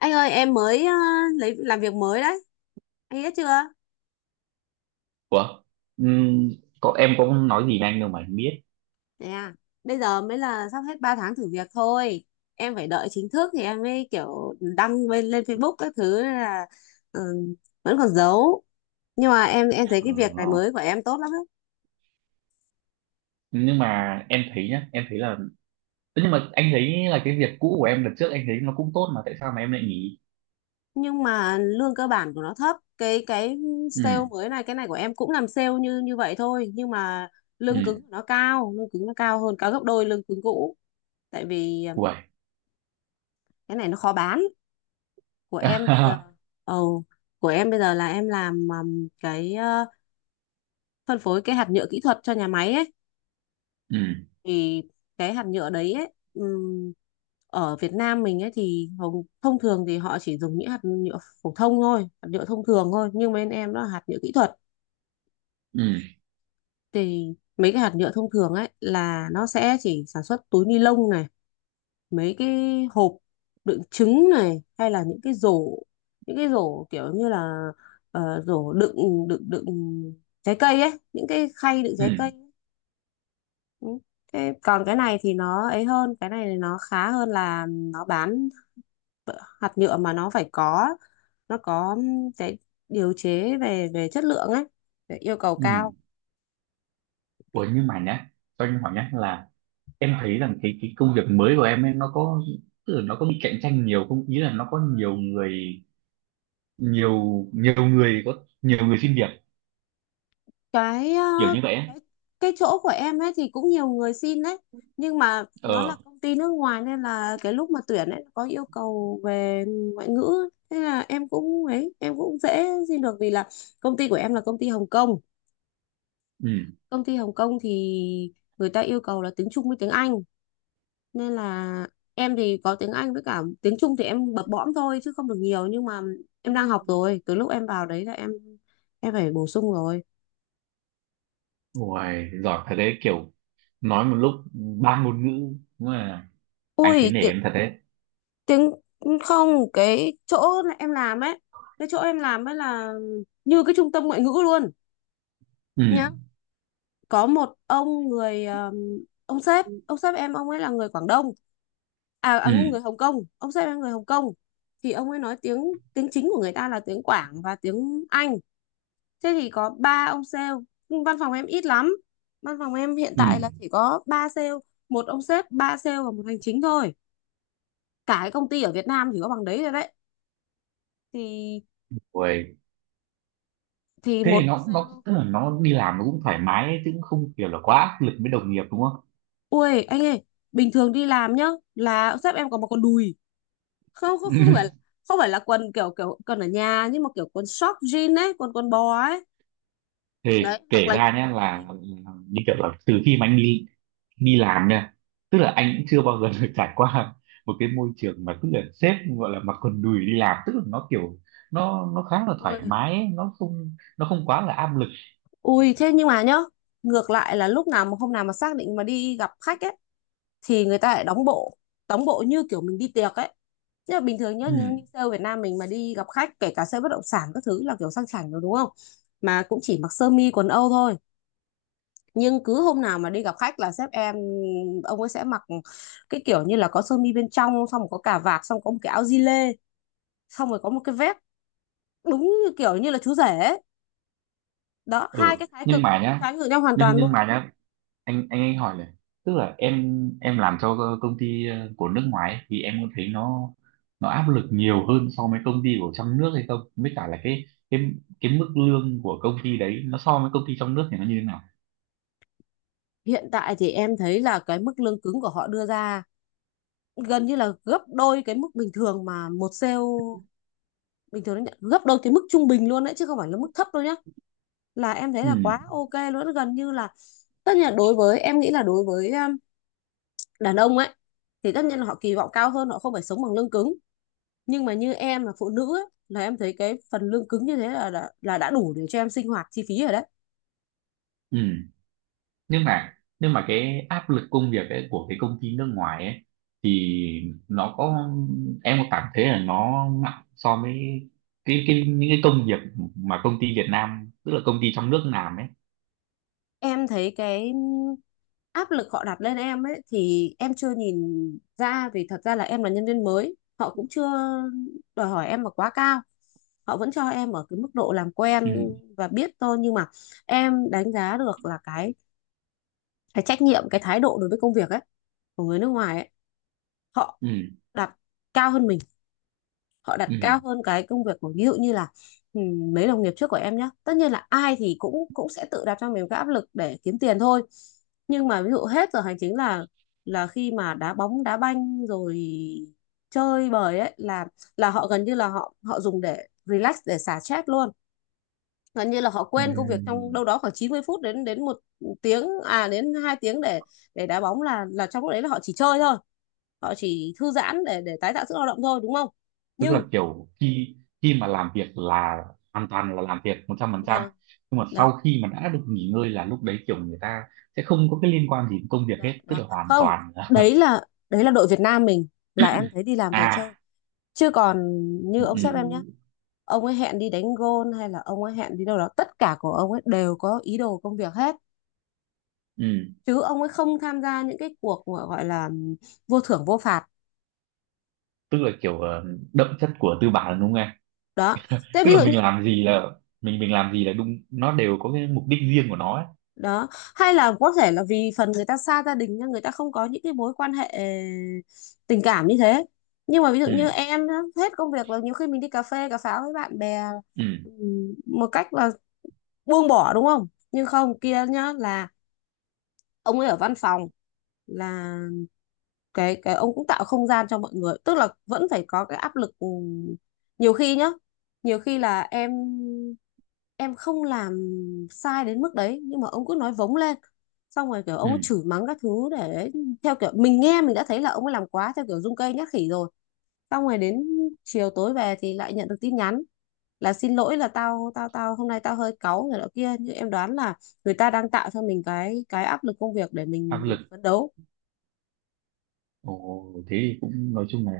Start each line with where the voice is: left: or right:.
left: Anh ơi em mới lấy làm việc mới đấy. Anh biết chưa?
right: Ủa? Ừm, em có nói gì với anh đâu mà anh biết.
left: Thế à? Bây giờ mới là sắp hết 3 tháng thử việc thôi. Em phải đợi chính thức thì em mới kiểu đăng lên, lên Facebook các thứ nên là ừ, vẫn còn giấu. Nhưng mà em thấy cái việc này
right: Ờ,
left: mới của em tốt lắm đấy.
right: nhưng mà em thấy nhá, em thấy là nhưng mà anh thấy là cái việc cũ của em lần trước anh thấy nó cũng tốt mà tại sao mà em lại nghỉ?
left: Nhưng mà lương cơ bản của nó thấp. Cái
right: Ừ,
left: sale mới này, cái này của em cũng làm sale như như vậy thôi. Nhưng mà lương cứng của
right: ừ,
left: nó cao. Lương cứng nó cao hơn cả gấp đôi lương cứng cũ. Tại vì
right: uầy.
left: cái này nó khó bán, của em bây giờ. ồ của em bây giờ là em làm cái phân phối cái hạt nhựa kỹ thuật cho nhà máy ấy.
right: Ừ,
left: Thì cái hạt nhựa đấy ấy ở Việt Nam mình ấy thì thông thường thì họ chỉ dùng những hạt nhựa phổ thông thôi, hạt nhựa thông thường thôi, nhưng bên em nó là hạt nhựa kỹ thuật.
right: ừ,
left: Thì mấy cái hạt nhựa thông thường ấy là nó sẽ chỉ sản xuất túi ni lông này, mấy cái hộp đựng trứng này, hay là những cái rổ, những cái rổ kiểu như là ờ, rổ đựng đựng đựng trái cây ấy, những cái khay đựng trái cây
right: ừ,
left: ấy. Ừ. Thế còn cái này thì nó ấy hơn, cái này nó khá hơn là nó bán hạt nhựa mà nó phải có, nó có cái điều chế về về chất lượng ấy, để yêu cầu
right: ừ.
left: cao.
right: Ủa, nhưng mà nhá, cho anh hỏi nhá là em thấy rằng cái công việc mới của em ấy nó có, tức là nó có bị cạnh tranh nhiều không? Ý là nó có nhiều người, nhiều nhiều người, có nhiều người xin việc
left: Cái
right: kiểu như vậy ấy.
left: cái chỗ của em ấy thì cũng nhiều người xin đấy, nhưng mà nó
right: Ờ,
left: là công ty nước ngoài nên là cái lúc mà tuyển ấy có yêu cầu về ngoại ngữ, thế là em cũng ấy em cũng dễ xin được vì là công ty của em là công ty Hồng Kông. Công ty Hồng Kông thì người ta yêu cầu là tiếng Trung với tiếng Anh, nên là em thì có tiếng Anh với cả tiếng Trung thì em bập bõm thôi chứ không được nhiều, nhưng mà em đang học
right: ừ.
left: rồi. Từ lúc em vào đấy là em phải bổ sung rồi.
right: Uầy, giỏi thật đấy, kiểu nói một lúc ba ngôn ngữ, đúng là anh
left: Ui,
right: thấy nể em thật đấy.
left: tiếng không, cái chỗ em làm ấy, cái chỗ em làm ấy là như cái trung tâm ngoại ngữ luôn, nhá.
right: Ừ,
left: Có một ông người ông sếp em, ông ấy là người Quảng Đông. À, à
right: ừ,
left: người Hồng Kông, ông sếp em người Hồng Kông. Thì ông ấy nói tiếng tiếng chính của người ta là tiếng Quảng và tiếng Anh. Thế thì có 3 ông sale, nhưng văn phòng em ít lắm. Văn phòng em hiện tại là
right: ừ.
left: chỉ có 3 sale, một ông sếp, 3 sale và một hành chính thôi. Cả cái công ty ở Việt Nam chỉ có bằng đấy rồi đấy. Thì
right: Uầy, thế thì
left: một
right: nó,
left: sale.
right: tức là nó đi làm nó cũng thoải mái ấy, chứ cũng không kiểu là quá áp lực với đồng nghiệp đúng không?
left: Ui anh ơi, bình thường đi làm nhá là sếp em có mặc quần đùi. Không, không, không phải, không phải là quần kiểu kiểu quần ở nhà, nhưng mà kiểu quần short jean ấy, quần quần bò ấy, đấy,
right: Thì
left: hoặc
right: kể
left: là những
right: ra nhé
left: quần kaki.
right: là, như kiểu là từ khi mà anh đi đi làm nha, tức là anh cũng chưa bao giờ được trải qua một cái môi trường mà tức là sếp gọi là mặc quần đùi đi làm, tức là nó kiểu, nó khá là thoải
left: Ui
right: mái ấy, nó không quá là áp lực.
left: Ui, thế nhưng mà nhá, ngược lại là lúc nào mà hôm nào mà xác định mà đi gặp khách ấy thì người ta lại đóng bộ, đóng bộ như kiểu mình đi tiệc ấy. Chứ là bình thường nhá, như,
right: Ừ.
left: như sale Việt Nam mình mà đi gặp khách, kể cả sale bất động sản các thứ là kiểu sang chảnh rồi đúng không, mà cũng chỉ mặc sơ mi quần âu thôi. Nhưng cứ hôm nào mà đi gặp khách là sếp em, ông ấy sẽ mặc cái kiểu như là có sơ mi bên trong, xong rồi có cà vạt, xong có một cái áo gi lê, xong rồi có một cái vest, đúng như kiểu như là chú rể ấy. Đó, hai
right: Ừ,
left: cái thái
right: nhưng
left: cực
right: mà
left: nó
right: nhá,
left: trái ngược nhau hoàn toàn
right: nhưng
left: luôn.
right: mà nhá, anh hỏi này, tức là em, làm cho công ty của nước ngoài ấy, thì em có thấy nó, áp lực nhiều hơn so với công ty của trong nước hay không, với cả là cái cái mức lương của công ty đấy nó so với công ty trong nước thì nó như thế nào?
left: Hiện tại thì em thấy là cái mức lương cứng của họ đưa ra gần như là gấp đôi cái mức bình thường mà một sale bình thường nó nhận, gấp đôi cái mức trung bình luôn đấy chứ không phải là mức thấp đâu nhá. Là em thấy là quá ok luôn, gần như là tất nhiên là đối với em nghĩ là đối với đàn ông ấy thì tất nhiên là họ kỳ vọng cao hơn, họ không phải sống bằng lương cứng, nhưng mà như em là phụ nữ ấy, là em thấy cái phần lương cứng như thế là đã đủ để cho em sinh hoạt chi phí rồi đấy.
right: Ừ, nhưng mà, cái áp lực công việc ấy, của cái công ty nước ngoài ấy, thì nó có em có cảm thấy là nó nặng so với cái những cái công việc mà công ty Việt Nam, tức là công ty trong nước làm ấy?
left: Em thấy cái áp lực họ đặt lên em ấy thì em chưa nhìn ra, vì thật ra là em là nhân viên mới, họ cũng chưa đòi hỏi em là quá cao, họ vẫn cho em ở cái mức độ làm quen
right: Ừ,
left: và biết thôi. Nhưng mà em đánh giá được là cái trách nhiệm, cái thái độ đối với công việc ấy của người nước ngoài ấy, họ
right: ừ,
left: đặt cao hơn mình. Họ đặt
right: ừ,
left: cao hơn cái công việc của, ví dụ như là, mấy đồng nghiệp trước của em nhé. Tất nhiên là ai thì cũng cũng sẽ tự đặt cho mình cái áp lực để kiếm tiền thôi, nhưng mà ví dụ hết giờ hành chính là khi mà đá bóng đá banh rồi, chơi bời ấy, là họ gần như là họ họ dùng để relax, để xả stress luôn. Gần như là họ
right: ừ.
left: quên công việc trong đâu đó khoảng 90 phút đến đến 1 tiếng, à đến 2 tiếng để đá bóng, là trong lúc đấy là họ chỉ chơi thôi, họ chỉ thư giãn để tái tạo sức lao động thôi đúng không.
right: Tức
left: Nhưng
right: là kiểu khi khi mà làm việc là hoàn toàn là làm việc 100%,
left: vâng,
right: nhưng mà sau
left: đó,
right: khi mà đã được nghỉ ngơi là lúc đấy kiểu người ta sẽ không có cái liên quan gì đến công việc
left: đó,
right: hết, tức
left: đó.
right: là hoàn
left: Không,
right: toàn là
left: đấy là đội Việt Nam mình là em thấy đi làm về chơi,
right: à,
left: chứ còn như
right: ừ,
left: ông
right: ừ.
left: sếp em nhé, ông ấy hẹn đi đánh gôn hay là ông ấy hẹn đi đâu đó, tất cả của ông ấy đều có ý đồ công việc hết,
right: Ừ.
left: chứ ông ấy không tham gia những cái cuộc mà gọi là vô thưởng vô phạt.
right: Tức là kiểu đậm chất của tư bản đúng không em?
left: Đó, thế
right: Tức
left: ví
right: là
left: dụ
right: mình
left: như
right: làm gì là, mình làm gì là đúng, nó đều có cái mục đích riêng của nó ấy.
left: đó, hay là có thể là vì phần người ta xa gia đình nên người ta không có những cái mối quan hệ tình cảm như thế. Nhưng mà ví dụ như
right: Ừ,
left: em á, hết công việc là nhiều khi mình đi cà phê cà pháo với bạn bè,
right: ừ,
left: một cách là buông bỏ đúng không. Nhưng không, kia nhá, là ông ấy ở văn phòng là cái ông cũng tạo không gian cho mọi người, tức là vẫn phải có cái áp lực. Ừ, nhiều khi nhá, nhiều khi là em không làm sai đến mức đấy, nhưng mà ông cứ nói vống lên, xong rồi kiểu ông ấy chửi
right: ừ.
left: mắng các thứ, để theo kiểu mình nghe mình đã thấy là ông ấy làm quá theo kiểu rung cây nhát khỉ rồi. Xong rồi đến chiều tối về thì lại nhận được tin nhắn là xin lỗi, là tao tao tao hôm nay tao hơi cáu người đó kia, nhưng em đoán là người ta đang tạo cho mình cái áp lực công việc để
right: Áp
left: mình
right: lực.
left: phấn đấu.
right: Ồ, thế thì cũng nói chung là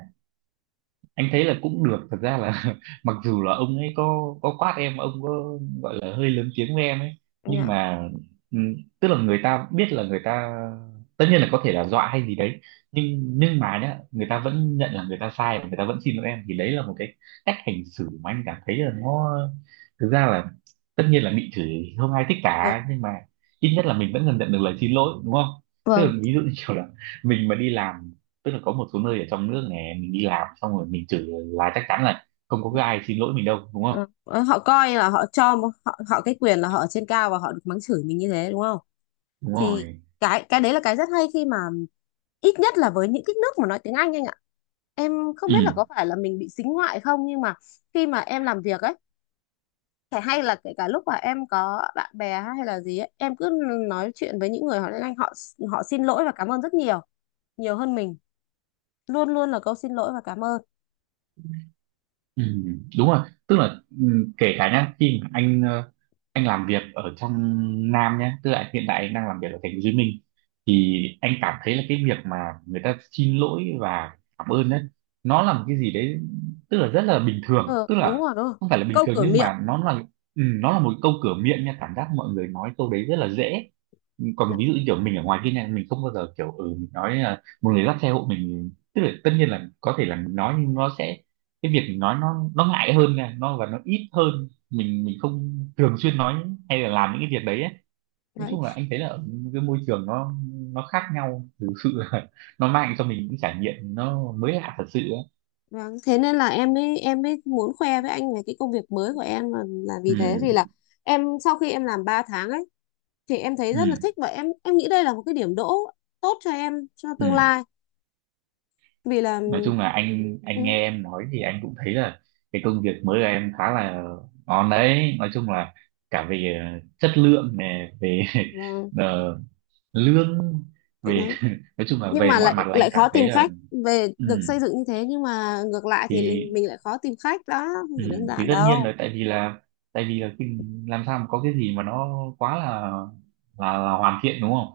right: anh thấy là cũng được, thật ra là mặc dù là ông ấy có quát em, ông có gọi là hơi lớn tiếng với em ấy, nhưng
left: Dạ.
right: mà ừ, tức là người ta biết là người ta, tất nhiên là có thể là dọa hay gì đấy, nhưng mà nhá người ta vẫn nhận là người ta sai và người ta vẫn xin lỗi em, thì đấy là một cái cách hành xử mà anh cảm thấy là nó, thực ra là, tất nhiên là bị chửi không ai thích
left: Dạ.
right: cả, nhưng mà ít nhất là mình vẫn dần nhận được lời xin lỗi đúng không? Tức là
left: Vâng.
right: ví dụ như kiểu là mình mà đi làm, tức là có một số nơi ở trong nước này mình đi làm xong rồi mình chửi là chắc chắn là không có cái ai xin lỗi mình đâu đúng không?
left: Ờ, ờ, họ coi là họ họ cái quyền là họ ở trên cao và họ được mắng chửi mình như thế đúng không.
right: Đúng
left: Thì
right: rồi.
left: cái đấy là cái rất hay, khi mà ít nhất là với những cái nước mà nói tiếng anh ạ. Em không biết là
right: Ừ,
left: có phải là mình bị sính ngoại không, nhưng mà khi mà em làm việc ấy, phải hay là kể cả lúc mà em có bạn bè hay là gì ấy, em cứ nói chuyện với những người họ tiếng Anh, họ họ xin lỗi và cảm ơn rất nhiều, nhiều hơn mình. Luôn luôn là câu xin lỗi và cảm ơn.
right: ừ, đúng rồi, tức là ừ, kể cả nhá khi mà anh anh làm việc ở trong Nam nhá, tức là hiện tại anh đang làm việc ở thành phố Hồ Chí Minh, thì anh cảm thấy là cái việc mà người ta xin lỗi và cảm ơn đấy, nó là một cái gì đấy, tức là rất là bình thường,
left: Ừ,
right: tức
left: đúng
right: là
left: rồi, đúng rồi,
right: không phải là bình
left: câu
right: thường,
left: cửa
right: nhưng
left: miệng.
right: mà nó là, ừ, nó là một câu cửa miệng nha, cảm giác mọi người nói câu đấy rất là dễ. Còn ví dụ như kiểu mình ở ngoài kia này mình không bao giờ kiểu ừ mình nói là một người dắt xe hộ mình, tức là tất nhiên là có thể là mình nói nhưng nó sẽ, cái việc mình nói nó, ngại hơn nè, nó và nó ít hơn, mình không thường xuyên nói hay là làm những cái việc đấy ấy. Nói
left: Đấy.
right: chung là anh thấy là ở cái môi trường nó, khác nhau, thực sự là nó mang cho mình những trải nghiệm nó mới lạ thật sự ấy.
left: Vâng, thế nên là em mới muốn khoe với anh về cái công việc mới của em, là, vì thế vì
right: Ừ.
left: là em sau khi em làm 3 tháng ấy thì em thấy
right: Ừ.
left: rất là
right: Ừ,
left: thích, và em nghĩ đây là một cái điểm đỗ tốt cho em cho
right: ừ.
left: tương lai, vì là
right: Nói chung là anh
left: ừ,
right: nghe em nói thì anh cũng thấy là cái công việc mới của em khá là ngon đấy, nói chung là cả về chất lượng này, về
left: vâng,
right: ờ, lương,
left: chỗ
right: về
left: đấy
right: nói chung là
left: nhưng
right: về
left: mà
right: mọi
left: lại
right: mặt là anh
left: lại
right: cảm
left: khó
right: thấy
left: tìm
right: là,
left: khách. Về
right: ừ,
left: được xây dựng như thế nhưng mà ngược lại thì mình
right: thì,
left: mình lại khó tìm khách, đó không
right: ừ,
left: phải đơn giản
right: tất nhiên
left: đâu.
right: là tại vì là, tại vì là cái- làm sao mà có cái gì mà nó quá là là hoàn thiện đúng không?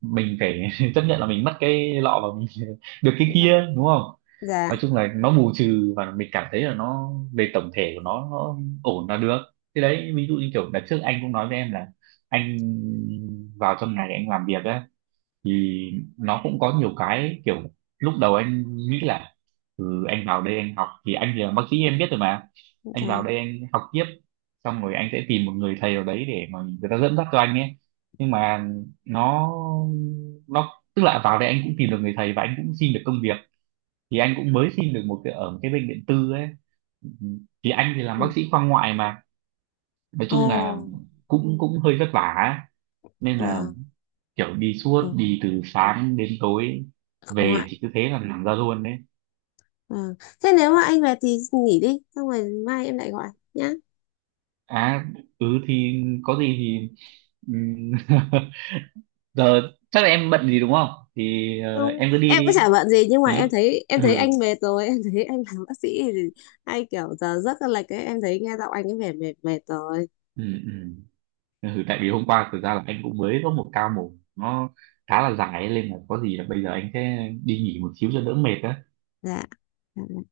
right: Mình phải chấp nhận là mình mất cái lọ và mình được cái kia
left: Dạ,
right: đúng không?
left: dạ,
right: Nói chung là nó bù trừ và mình cảm thấy là nó, về tổng thể của nó ổn là được. Thế đấy, ví dụ như kiểu đợt trước anh cũng nói với em là anh vào trong này anh làm việc ấy, thì nó cũng có nhiều cái kiểu, lúc đầu anh nghĩ là ừ, anh vào đây anh học thì anh thì là bác sĩ em biết rồi mà, anh
left: dạ.
right: vào đây anh học tiếp xong rồi anh sẽ tìm một người thầy ở đấy để mà người ta dẫn dắt cho anh ấy, nhưng mà nó, tức là vào đây anh cũng tìm được người thầy và anh cũng xin được công việc, thì anh cũng mới xin được một cái ở một cái bệnh viện tư ấy, thì anh thì làm
left: Ừ.
right: bác sĩ khoa ngoại mà, nói chung là
left: Ồ,
right: cũng cũng hơi vất vả ấy. Nên là
left: dạ.
right: kiểu đi suốt, đi từ sáng đến tối,
left: Ừ.
right: về chỉ cứ thế là nằm ra luôn đấy.
left: Vâng. Thế nếu mà anh về thì nghỉ đi, xong rồi mai em lại gọi nhá.
right: À, ừ thì có gì thì, ừm, giờ chắc là em bận gì đúng không, thì
left: Không,
right: em cứ đi
left: em có chả
right: đi.
left: bận gì, nhưng mà
right: Đến lúc,
left: em thấy em
right: ừ,
left: thấy anh mệt rồi, em thấy anh làm bác sĩ thì hay kiểu giờ giấc là lệch ấy, em thấy nghe giọng anh ấy vẻ mệt mệt rồi.
right: ừ, ừ. Ừ, tại vì hôm qua thực ra là anh cũng mới có một ca mổ, nó khá là dài ấy, nên là có gì là bây giờ anh sẽ đi nghỉ một xíu cho đỡ mệt á.
left: Dạ. Dạ. Dạ.